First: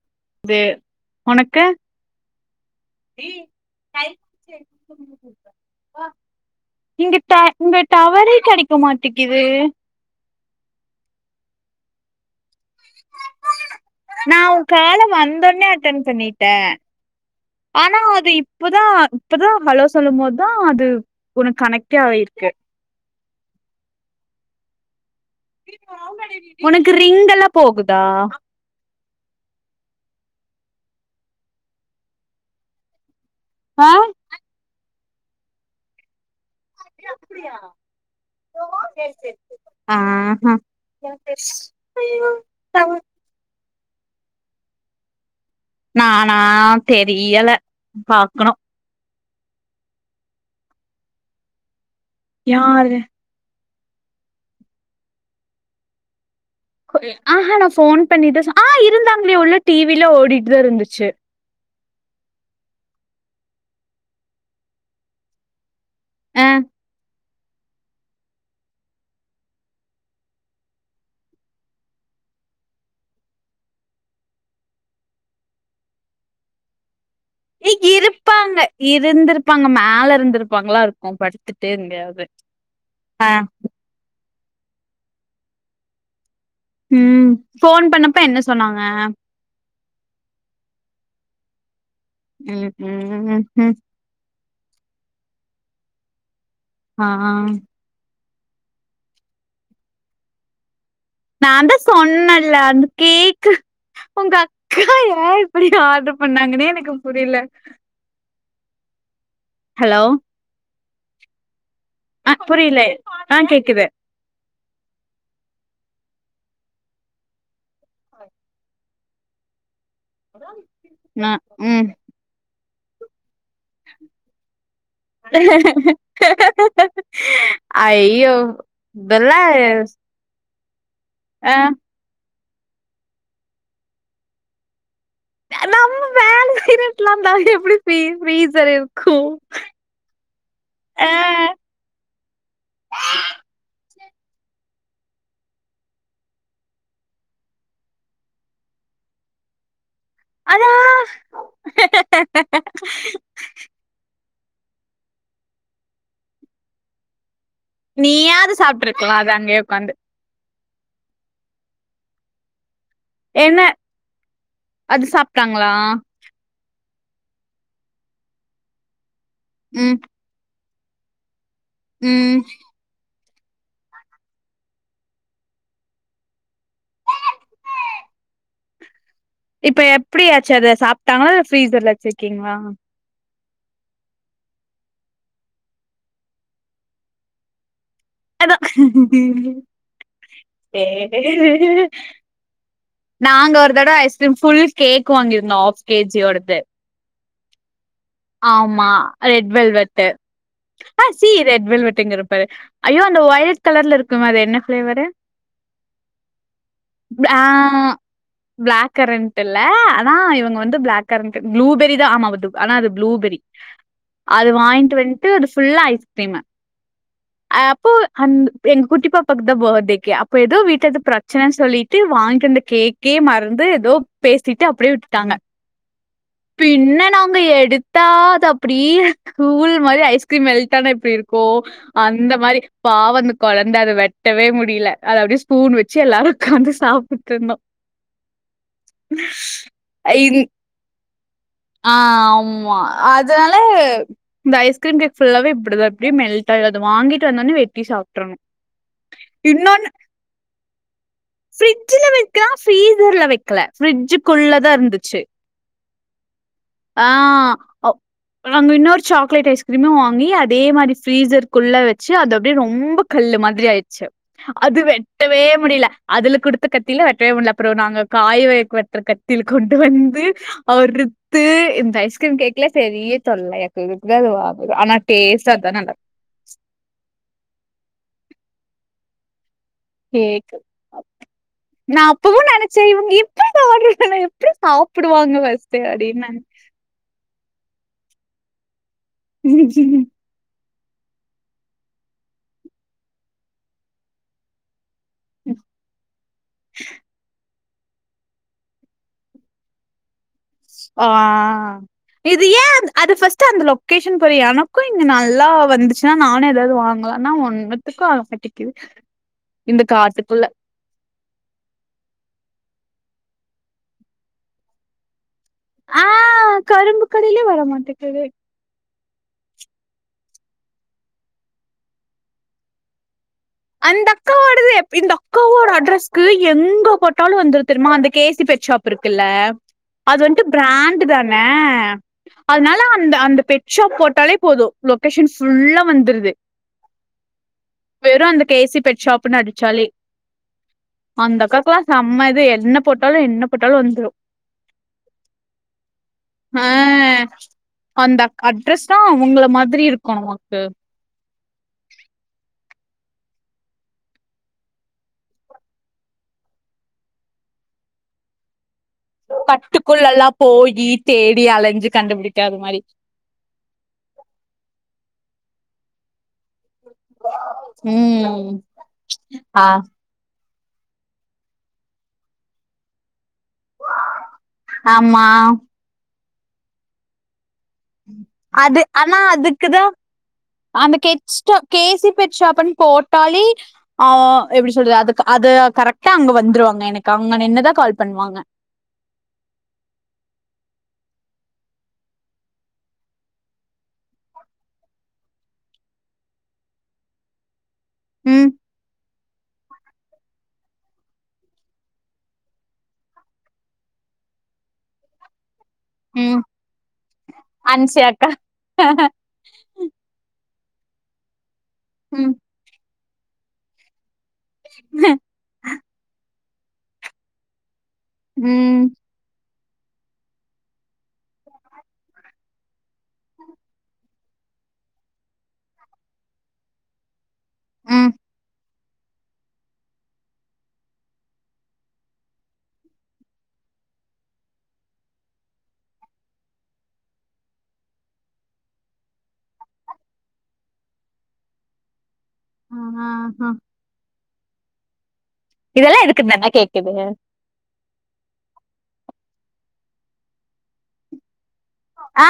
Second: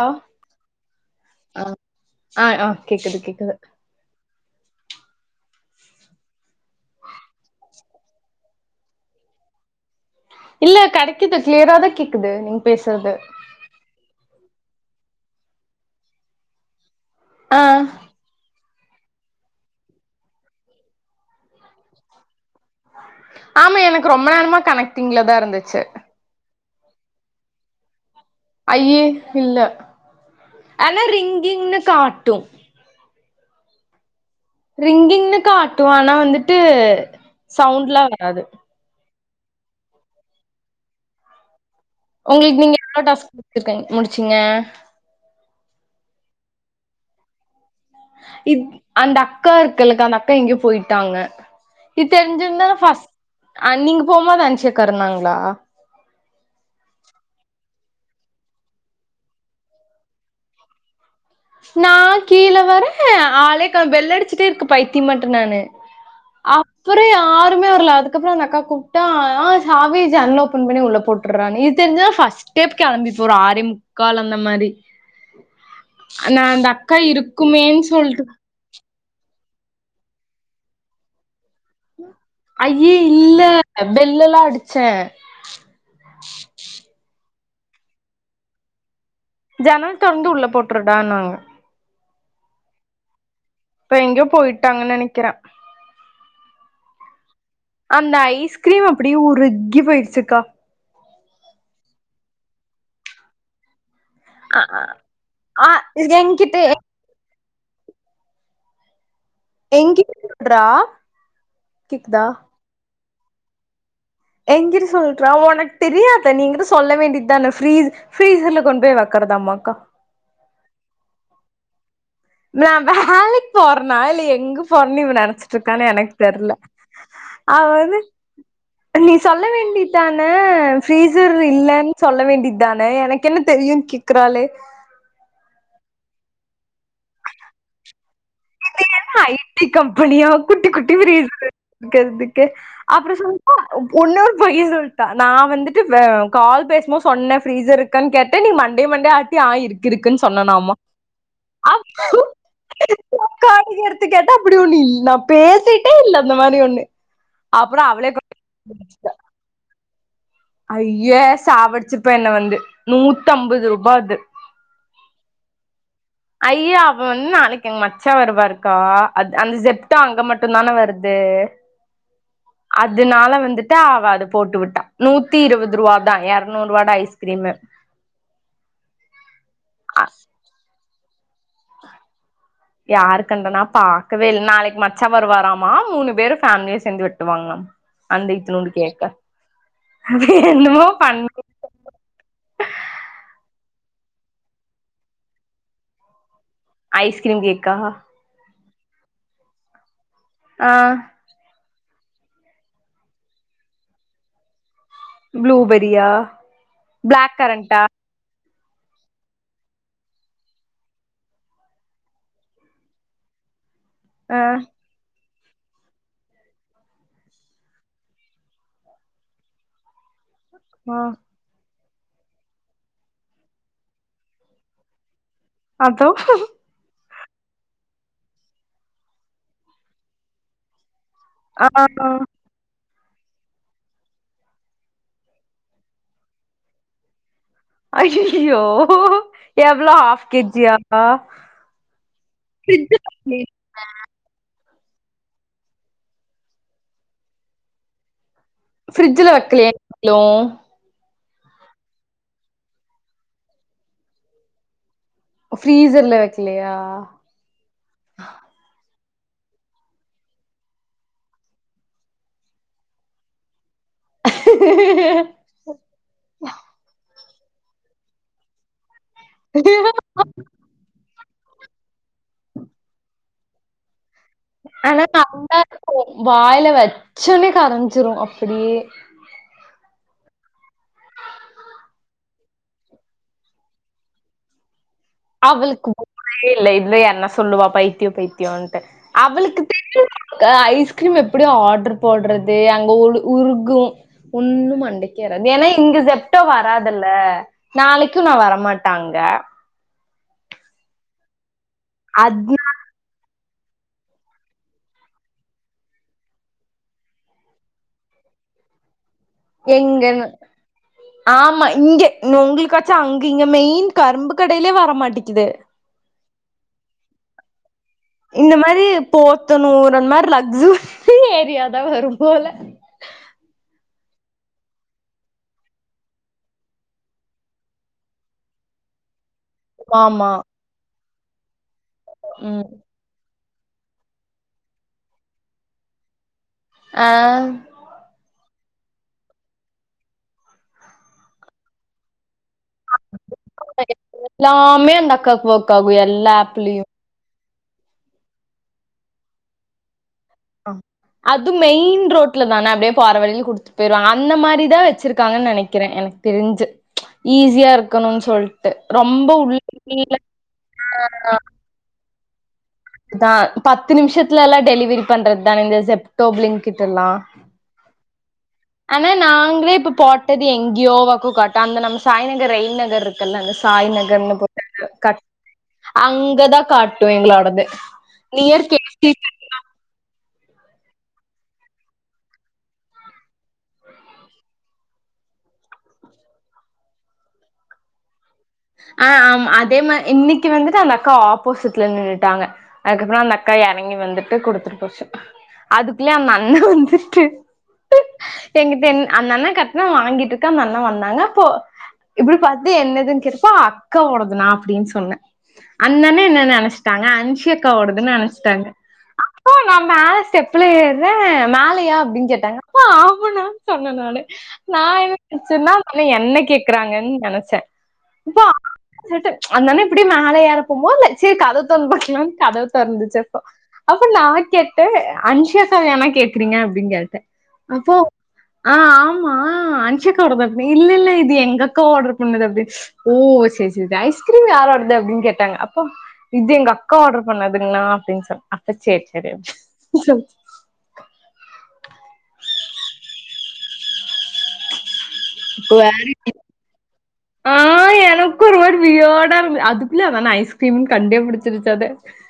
Hello தே உனக்கு ஆ ஆ கேக்குது கேக்குது இங்க ட இங்க டவரே கெடைக்க மாட்டிக்குது இல்ல கடைக்கிது கிளியராதா கேக்குது நீங் பேசுறது நா உ கால வந்தொன்னே அட்டன் பண்ணிட்ட ஆ ஆனா அது இப் இப்பதா இப்பதா ஹாலோ சொல்லும் போதா அது உனக் கணைக்டே ஆயிருக்கு ஆமா எனக்கு ரொம்ப நேரமா கணைக்ட் ஒர்க்கிங்லதா இருந்துச்சு உனக்கு ரிங் எல்லா போகுதா அய்யே இல்ல ஆனா ரிங்கிங்னு காட்டு ஆ ரிங்கிங்ன்னு காட்டு ஆனா வந்துட் ட்டு சவுண்டுல்லா வராது ஆஹா உங்களுக்கு நீங்க எவ்ளோ டாஸ்க் இருக்கங்க முடுச்சிங்க நானா தெரியல பாக்கணு இத் அந்த அக் அக்கா இருக்கலக்கா அந்த அக்கா எங்கயோ போயிட்டாங்க இது தெருஞ்சுருந்தாலு யாரு ஃபஸ்ட் அ நீங்க போம் போது அன்சியக்கா இருந்தாங்களா க்கு எ ஆஹா நா ஃபோன் பண்ணிதா சொ ஆ இருந்தாங்களே உள்ள டிவிலா ஓடிட்தா இருந்துச்சு நா கீழ வர ஆலே காண் பெல்லு அடுச்சுட்டே இருக்கு பைத்திய மாட்ட நானு ஆ அப்புறோ யார் யாருமே வர்ல அதுக்கப்புறோ அந்த அக்கா கூப்டா ஆ சாவி ஜன்னல் ஓப்பன் பண்ணி உள்ள போட்டுர்றான்னு இது தெருஞ்சா ஃபஸ்டே கெளம்பிப்ப ஒரு ஆரேம் முக்கால் அந்த மாரி நா அந்த அக்கா இருக் நீக் இருப்பாங்க இருந்திருப்பாங்க மேல இருந்திருப்பாங்கால இருக்கு படுத் அய்ய இல்ல பெல்லல்லா அடுச் ச்ச ம் ஃபோன் பண்ணப்ப என்ன சொன்னாங்க ஜனம் தொர்ந்து உள்ள போட்டுருடான்னாங்க ம் ம் இப்ப எங்கியே போய்ட் ட்டாங்கன்னு நெனைக்கிறே ஆ ஆ அந்த ஐஸ்கிரீம் அப்பிடியே உருகி போயிருச்சுக்கா நா தா சொன்னேல்ல அந்த கேக்கு உங்க அ அக்கா ஏ அ இப்பிடி ஆர்டர் என்கிட்ட பண்ணாங்கன்னே எனக்கு புரியல எங்கி [unintelligible] றா அ புரியல்லே ஆ கேக்குது எங்கிரு சொல்றா உனக்கு தெரியாத நீங்கதா சொல்ல வேண்டியதான ஃப்ரீஸ் ஃப்ரீசர்ல கொண்டு போய் வைக்கறதாம்மா அக்கா நா ம் நா வேலைக் போறனா இல்ல எங்க போறன்னு இவ நெனச்சிட்டு இருக்கான்னு எனக்கு தெர்ல அவ வந்து ஐயோ நீ இதெல்லா சொல்ல வேண்டிதான ஃப்ரீஸர் ஆ இல்லன் சொல்ல வேண்டி தான எனக்கு என்ன தெரியு கேக்றாளே நம்ம வேல செய்ற இது என்ன ஐட்டி கம்பெனியா குட்டி குட்டி ஆ ஃப்ரிஸர் இருக்கறதுக்கு அப்புறோ சொல்ல உன்னொரு பைய சொல்ட்டா நா வந்துட்டு வே கால் பேசுபோது சொன்ன ஃபிரீஸர் இருக்கணு கேட்டே ஆ நீ மண்டைய மண்டைய ஆட்டி ஆ இருக் அதா [inaudible] அப்போ உக்காந்து எடுத்து கேட்டா அப்பிடி ஒண்ணு இல் நா பேசிட்டே இல்ல அந்த மாரி ஒண்ணு அப்றோ அவளே நீயாது சாப்ட்டுருக்லா அத அங்கயே ஒகாந்து ஐய்ய சாவடிச்சிருப்ப என்ன வந்து என்ன நூத்தம்பது ரூபா அது அது சாப்டாங்ளா ஐய்யா அவ வன் நாளைக் எங் மச்சா வருவாருங்க்கா அது அந்த ஜெப்டா ம் அங்க மட்டு தான வருது அது ம் அதுனால வ ந்துட்டு அவ அத போட்டுவிட்டா நூத்திஇருவதுருவா தா எரநூறுவாட ஐஸ்கிரீமு இப்ப எப்டியாச்சு அத சாப்டாங்களா இல்ல ஃப்ரீஸர்ல வச்சிருக்கீங்ளா? கங்க நா பாக்கவேல்ல நாளைக்கு மச்சா வருவாராமா மூணு பேரு ஃபேமிலியா சேந்து வெட்டுவாங்ளாமா அதா அது ஏ என்னமோ பண்ணு [unintelligible] நாங்க ஒரு தடவ ஐஸ்கிரீம் ஃபுல் கேக் வாங்கிருந்தோ ஆஃப் கே ஜி யோடது ஐஸ்கிரீம் கேக்கா? ஆமா ரெட் வெல்வெட்டு ஆ சி ரெட் வெல்வெட் டுங்குற பாரு ஐயோ அந்த வய்லட் கலர்ல இருக்குமே அது என்ன ஃபிளேவரு ப்ளூபெரியா பிளாக் ஆ கரண்ட் அ பிளாக் கரண்ட்டில்ல அனா இவுங்க வந்து பிளாக் கரண்ட்டு ப்ளூபெரி தா ஆமாவது ஆனா அது ப்ளூபெரி ஆ அத வாங்கிட்டு வன் ட்டு அது ஃபுல்லா ஐஸ்கிரீமு அப்போ அந் எங்க குட்டி பாப்பாக்கு தா ப டேக்கி அப் ப எதோ வீட்ல ஆ எதோ ப்ரச்சன சொல்லி ட்டு வாங்கிட்டு வந்த கேக்கே மறந்து எதோ பேசிட்டு அப்டியே விட்டுட்டாங்க அப்றொ போய் எடுத்தா அது அப்டீ கூழ் மாரி ஐஸ்கிரீம் மெல்டான எப்டிரு க்கு ஆ அந்த மாரி பாவந்த கொழந்த அத வெட்டவே முடில அத அப்டியே ஸ்பூன் வச்சு எல்லாரு உக்காந்து சாப்புட்ருந்தோ அய்யயோ எவ்ளொ ஹாஃப் இந் கே ஜி யா ஆ ஆமா கீரிம் கேக் ஃபுல்லாவே இப்பிடிதா எப்டி மெல்ட்டாயி அது வாங்கிட்டு வந்தோனே வெட்டி சாப்ட்றனு ஃப்ரிட்ஜில வக்கலயா [unintelligible] ஃபிரிட்ஜில வ ச்சா ஃப்ரீசர்ல வக்கல ஃப்ரிட்ஜுக்குள்ளதா இருந்து ச்சு ஃப்ரீசர்ல வைக்கலையா ஆ ஒ நாங்க இன்னொரு சாக்லேட் ஐஸ்கிரீம வாங்கி அதே மாரி ஃப்ரீசர்குள்ள வச்சு அது அப்டியே ரொம்ப கல்லு மாதிரி ஆயி ச்சு அது வெட்டவே முடில அதுல குடுத்த கத்தில ‌வெ ட்டவே முடில அப்றொ நாங்க காய் வை‌க் வெட் ற கத்தில கொண்டு வந்து அறு த்து இந்த ஐஸ் க்ரீம் கேக்ல செரிய தொல்லையாக்கு அது வா ஆனா டேஸ்ட்டா தான் நல்லா ரொம்பஇருக்கு வாய்ல வச்சோனே கரஞ்சிரு அப்புடியே கேக்கு நா அப்பவு நெனச்சே இவுங்க எப்டி இத ஆட்ரு பண்ணாங்க எப்டி சாப் அவளுக்கு மூளையே இல்ல இதுல என்ன சொல்லுவா பைத்தியொ பைத்தியோன்ட்டு அவளுக்கு தெரியு நெனச்சேன். [inaudible] ஐஸ் கிரீம் எப்பிடி ஆட்ரு போட்றது அங்க உளு உருகு ஒன்னு மண்டை கேறா ஏனா‌ இங்க ஜெப்டோ வராதுல்ல நாளைக்கு நா வரமாட்ட அங்க ஆ இது அத் ஏ அது ஃபஸ் ட்டு அந்த லொக்கேஷன் பாரு எனக்கு இங்க நல்லா வந்துச்சுனா நானு எதாவ்து வாங்கலானா ஒன்னுத்துக்கு ஆக மாட்டிக்கிது எங்கன்னு ஆமா இங்க இங்க உங்ளுக் காச்சு அங்க இங்க மெயின் கரும்பு கடைலே வர மாட்டெக்கிது மாட்டெ இந்த மாரி தோத்தனூரு மாரி லக்ஸுரி ஏரியாதா வரும் போல அந்தக்கா ஓடது எப் இந்தக்காவோட அட்ரஸ்க்கு எங்க போட்டாலு வந்துரு தெரிமா அந்த கே சி பெட் ஷாப் இருக்குல்ல அது ஆமா வன்ட்டு பிராண்டுதா ன ம் அதுனால அந்த அந்த பெட் ஷாப் போட்டாலே போது லொக்கேஷன் ஃபுல்லா வந்துருது ஆ வெறு அந்த கே சி பெட் ஷாப்புன் அடுச்சாலே அந்தக்காக்லா செம்ம இது எ எல்லாமே அந்த அக்காக்கு ஒர்க் ஆகு எல்லா ஆ ஆப்பிலயு அந்த அக் அட்ரஸ் தா உங்கள மாதிரி இருக்கு நமக்கு அது மெயின் ரோட்ல தான அப்டியே போற வழில குடுத்துட்டு போயிருவாங்க அந்த மாரி தா வச்சிருக்காங்கன்னு நெனக்குறே எனக்கு தெரிஞ்சு ஈஸியா இருக்கணும்னு சொல்லி பட்டுக்குள்ளெல்லா போயி தேடி அலஞ்சு கண்டுபிடி அது மாரி நா பத்து நிமிஷத்தல்லா டெலிவரி பண்றது தான இந்த செப் கப்லிங் கிட்டல்லா ம் ஆனா ஆ நாங்களே இப்ப போட்டது எங்கேயோ வாக்கு காட்ட அந்த நம்ம சாய்நகர் ரெயின் நகர் இருக்கு குல அங்க சாய் நகர்னு போட்டாங்க கட் ஆமா அங்க இததா காட்டு எங்களோடது நியர் அது கே சி ஆனா அதுக்குதா அந்த கெட் ஸ்டோர் கேசி பெட் ஷாப்ன்னு போட்டாலே அ எப்டி சொல்றது அதுக்கு அது கரெக்டா அங்க வந்துருவாங்க எனக்கு அங்க நின்னுதா கால் பண்ணுவாங்க ஆ ஆ அதே மாரி இன்னைக்கு வந்துட்டு அந்த அக்கா ஆப்போசிட்ல நின்னுட்டாங்க அதுக்கப்றோ அந்த அக்கா எறங்கி வந்துட்டு குடுத்துட்டு போச்சு அதுக்குள்ள அந்த அண்ண வந்துட்டு ம் எங்க தெ அந்த அண்ண கட்னா வாங்கிட்டுதா அந்த அண்ண வந்தாங்க இப்போ இப்டி பாத்து என்னதுன்னு கே அப்பா அக்கா ஓடதுனா அப்டின்னு சொன்னே அந்தன்னே ம் என்னன்னு நெனச்சுட்டாங்க அன்சிய அக்கா அன்சி ஓடதுன்னு அக்கா நெனச்சுட்டாங்க அப்போ நா மேல ள்ள ஏறே மேல ல்லைய அப்டின்னு ம் கேட்டாங்க ஆ போடா சொன்ன நானு நா என்னச்சுன்னா ந என்ன கேட் க்கறாங்கன்னு நெனச்சே உம் அந்தன்ன இப்டி மேல ஏற போம்போது சரி கதவ திறந்துபக்கலாம்னு கதவ தொறந்துச்சுப்போ அப்ப நா கேட்டே அன்சியா அக்காவயானா கேக்குறீங்க அப்டின்னு கேட்டே அப்போ ம் ஆ ஆமா அன்ஷியாக்க வருது அப்டி இல்ல இல்ல இது எங்க அக்கா ஆர்டர் பண்ணது அப்டி ஓ செரி செரி ஐஸ்கிரீம் யாரோடது அப்டின்னு கேட்டாங்க அப்போ இது எங்க அக்கா ஆர்டர் பண்ணதுங்னா அப்டின்னு சொ அப்ப சேரி சேரி ஆ ஆ ஹ இப்ப வேற தான கேக்குது ஆ எனக்கு ஒரு ஒரு வியோடா இரு அது இல்ல நா ஐஸ்க்கீரிம் கண்டேப்பிடி ஆ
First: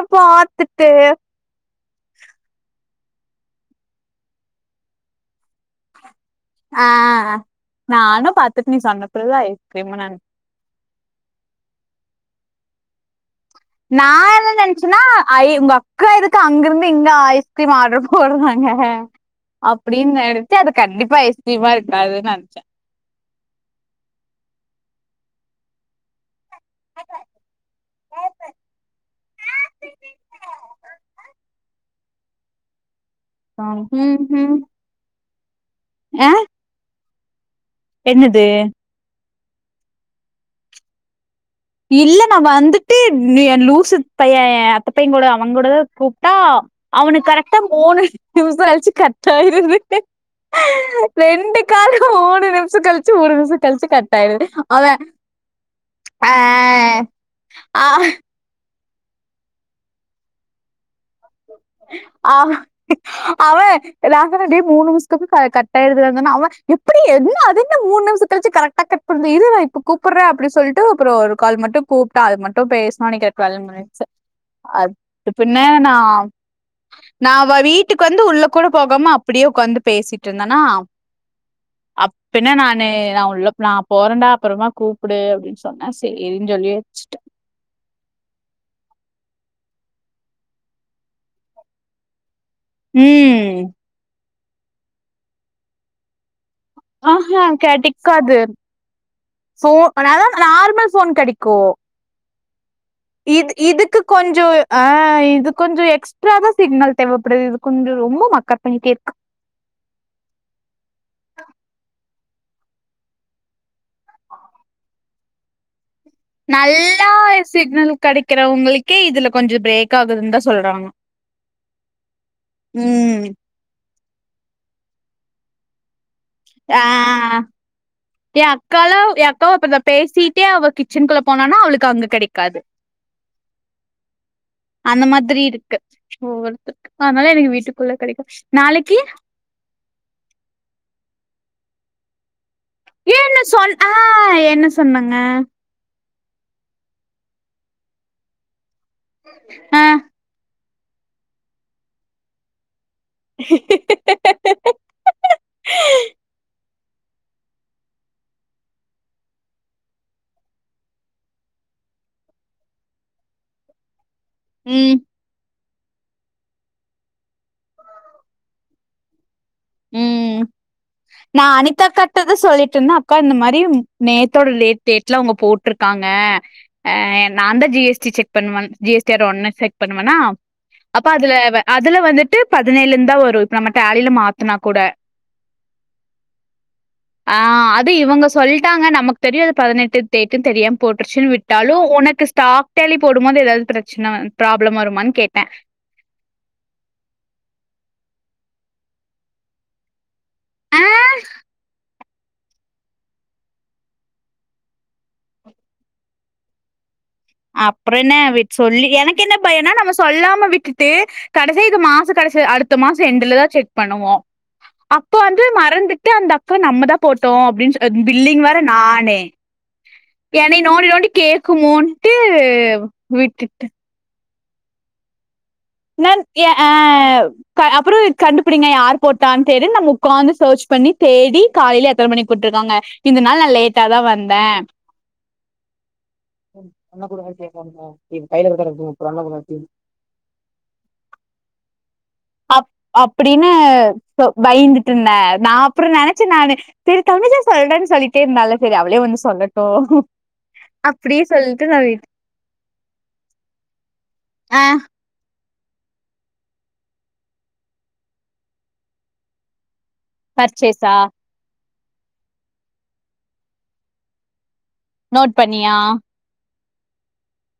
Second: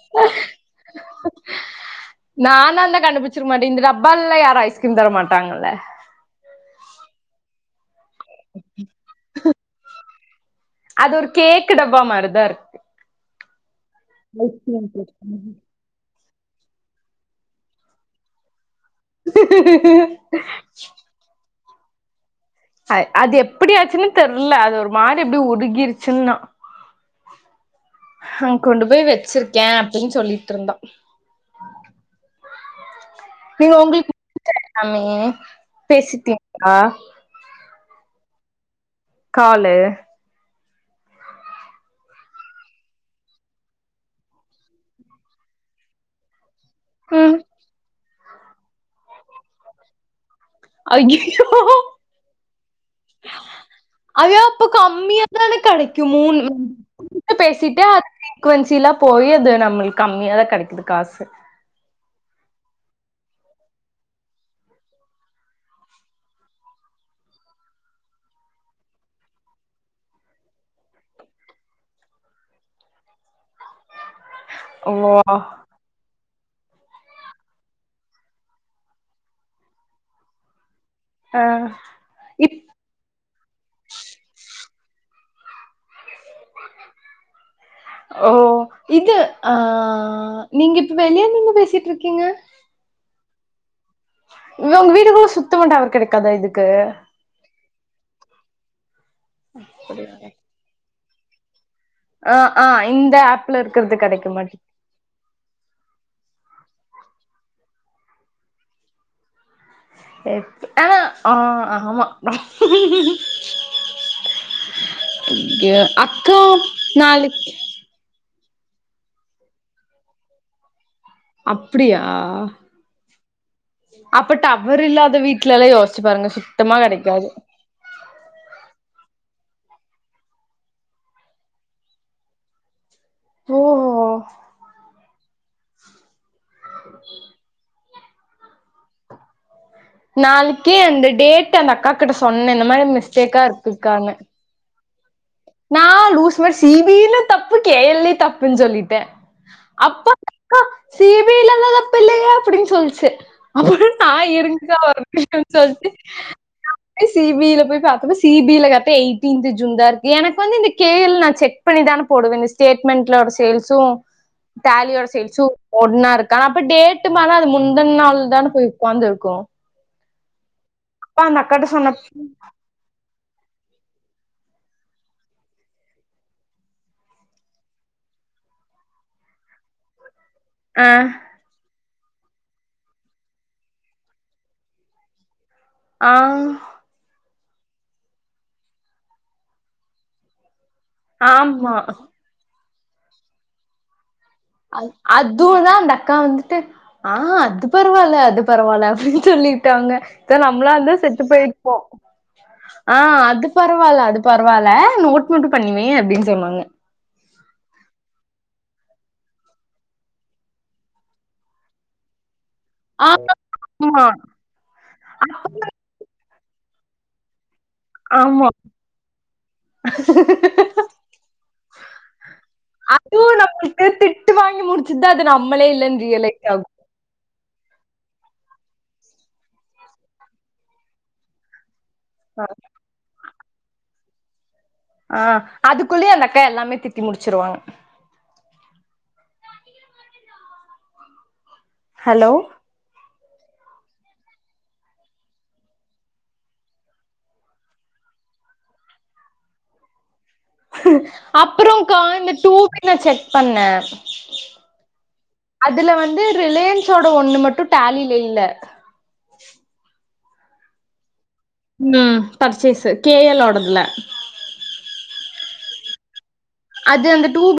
இப்போ ஆத்துட்டு நானாயிந்தா கண்டுபுச்சிருக்க மாட்டே இந்த டப்பால எல்லா யாரும் ஐஸ்கிரீம் தர மாட்டாங்கல்ல ஆ நானு பாத்துட்டு நீ சொன்னப்பறந்தான் ஐஸ்கிரீமுன் நென் அது ஒரு கேக் டப்பா [inaudible] நா என்ன ஐஸ்கிரீம் நினைச்சன்னா கேக் ஐ உங்க அக்கா இருக் க அங்க இந்துங்க ஐஸ்கிரீம் ஆடரு போடவோன் அப்டின்னு நெனைச்சு அது கண்டிப்பா ஐஸ் கீரிமா இருக்காதுன் நெனச்சேன் அ அது எப்படியாச்சுன்னு தெர்ல அது ஒரு மாரி அப்டி உருகிருச்சுன்னா அ கொண்டு போய் வச்சிருக்கேன் அப்டின் சொல்லிட்டு இருந்தா நீங்க உங்களுக்கு ம் ம் புடிச்ச சாமி ஆ பேசிடீங்ளா என்னது காலு இல்ல நா வந்துட்டு நீ லூசு பையன் ஏ அத்த பையன் கூட அவங்க கூடதா கூப்புட்டா அவனுக்கு ம் கரக்டா முணு நியூஸ் வாலிச்சு கட்டாயிருது ஐயையோ! ரெண்டு காலு மூணு நிமிஷம் கழிச்சு ஒரு நிமிஷம் கழிச்சு கட் ஆயிடுது அவே மூணுல பேசிட்டு [unintelligible] சிக்வன்சீல போய் அது நம்மளுக்கு கம்மியா தா கெடைக்கிது காசு ஹ அவன் நா சொன்னே டேய் மூணு நிமிஷத்துக்கு கட் ஆயிருது இருந்தானா அவன் எப்டி என்ன அது என்ன மூணு நிமிஷத்து கழிச்சு கரக்டா கட்பணறது இரு நா இப்ப கூப்புடுறேன் அப்டின்னு சொல்லிட்டு அப்புறம் ஒரு கால் மட்டும் கூப்புட்டா அது மட்டும் பேஸ்னோ அன்னைக்கி டுவெல்வ மினிட்ஸ் ஓ! அது பின்ன நா நா வ வீட்டுக்கு வந்து உள்ள கூட போகாம அப்புடியே உக்காந்து பேசிட்டு இருந்தேனா ஆ. அப்பின்னா இப் நானு நா உள்ள நா போறண்டா அப்புறமா கூப்புடு அப்டின் சொன்னேஸ் இருன் சொல்லி வச்சுடேன் ஓ! இது ஆ நீங்க இப்ப வெளிய நின்னு பேசிட்டு இருக்கீங்க ம் வ உங்க வீடு குள்ள சுத்தமா டவர் கெடைக்காத இது க்க கெடைக்காது சோ அப்படியா? அதனாலதா நார்மல் ஃபோன் கெடைக்கு ஆ ஆ இந்த இது ஆப்ல இருக்கறது இதுக்கு கெடைக்க கொஞ்சோ மாட்டேங்குது. ஆ இது கொஞ்ச எக்ஸ் ட்ராவா சிக்னல் தேவைப்படுது இது கொஞ்சொ ரொம்ப மக்கர் பண்ணிட்டே இருக்கு எப்- ஆனா ஆ [inaudible] க நல்லா சிக்னல் கெடை க்குறவங்களுக்கே இதுல கொஞ்சோ பிரேக் ஆகுதுன்னுதா சொல்றாங்க. அப்டியா ம் அப்ப டவர் இல்லாத வீட்ல எல்லா யோ ஆ யேன் அக்காளு யக் காவு அப்படிதா பேசிட்டே அவ கிச்சனுக்குள்ள போனானா அவளுக்கு அங்க கெடைக்காது ஓஹோ அந்த மாதிரி இருக்கு ஒவ்வொரு எடத்துக்கு அதனால எனக்கு வீட்டு க்குள்ள கெடைக்கு நாளைக்கி நாளைக்கி அந்த டேட்டு அந்த அக்காகிட்ட சொன் னே இந்த மாரி மிஸ்டேக்கா இருக்குக்கான்னு சொன்னாங்க நான் லூஸு மாரி சி பி லு தப்பு கே எல் லயு தப்புன்னு சொல்லி ட்டே ஆ அப்ப க்கா சி பி ல எது தப்பு இல்லயே அப்பிடின்னு சொல்லுச் சு அப்புறோ நா இருங்க்கா வரே [inaudible] சொல்ட்டு அ சி பி ல போய் பாத்தம்னா சி பி ல கரெக்டா எயிட்டீன்த் ஜூன்தா இருக் எனக்கு வந்து இந்த கே எல் நா செக் பண்ணிதான போடுவ இந்த ஸ்டேட்மெண்ட்ல உள்ள சேல்ஸு ம் டேலியோட சேல்ஸு ஒன்னா இருக்கு ஆனா அப்ப டேட்டு மாறுனா அது முந்தன நாள்தான போய் உக்காந்திருக்கு ம் நா அனிதா சொன்னப் அக்காட்டதா சொல்லிட்ருந்தே அக்கா இந்த மாரி ப்டி நேத்தோட டேட் டேட்ல அவங்க போட்ருக்காங்க ஆ நான்தா ஜி எஸ் டி செக் பண்ணுவன் ஜி எஸ் டி லா ஒண்ணா செக் பண்ணுவனா ஆ அப்ப அதுல இதுல வந்துட்டு பதினேழுன்னு தான் வரும் இப்ப நம்ம டேலில மா த்துனா கூட ஆ ஆ அது இவங்க சொல்லிட்டாங்க நமக்கு தெரியும் அது பதினெட்டு டேக்குன்னு தெரியா போட்டுருச்சுன்னு விட்டாலும் ஆமா உனக்கு ஸ்டாக் தேளிபோடும் போது ஏதாவது பிரச்சனை வ அதுவும் தான் அந்த அக்கா வந்துட்டு ஆ அது பரவாயில்ல அது பரவாயில்ல அப்படின்னு சொல்லிட்டாங்க து நம்மளா ஆ இருந்தா செத்து போயிருப்போம் ஆ அது பரவாயில்ல அது பரவாயில்ல நோட் மட்டும் பண்ணி வை அப்படின்னு சொல்லுவாங்க அப்புறம் என்ன சொல்லி எனக்கு என்ன பயனா நம்ம சொல்லாம விட்டுட்டு கடைசி இது மாச கடைசி அடு த்த ஆ மாசம் எண்டுல தான் செக் ஆமா பண்ணுவோம் அப்ப வந்து மறந்துட்டு அந்த கு நம்ம தான் போட்டோம் அப்படின்னு சொ அ பில்லிங் ஆமா வேற நானே என்னை நோண்டி நோண்டி கேட்குமோன்னு அதுவும் நம்மளுக்கு [unintelligible] விட்டு வாங்கி முடிச்சுட்டு தான் அது நா நான் அ அப்புறம் கண்டுபிடிங்க யார் போட்டான்னு தேடி நம்ம உட்காந்து சர்ச் பண்ணி தேடி காலையில ஃபோன் பண்ணி கூப்ட்டுருக்காங்க இந்த நாள் நான் லேட்டா தான் வந் தேன் ஆ அது ம் அண்ணா கூட கடைசி வரைக்கும் வரனுமா கையில குடுத்தா [unintelligible] இரு அண்ணா கூட ம் ஹலோ அப்படின்னு பயந்துட்டு இருந்தேன் நான் அப்புறம் நனைச்சு நான்னு சரி தங்கச்சி சொல்றேன்னு சொல்லிட்டே இருந்தாள சரி அவளே வந்து சொல்லட்டும் அப்படியே சொல்லிட்டு நான் அப்புறோம்க்கா இந்த டூக்கன செக் பண்ணேன் ஆ அதுல வந்து ரிலையன்ஸோட ஒன்னு மட்டும் டேலில இல்ல பர்ச்சேஸ்ஸா ம் பர்ச்சேஸ் கேயல் ஓடதுல பண்ணியா அது அந்த டூ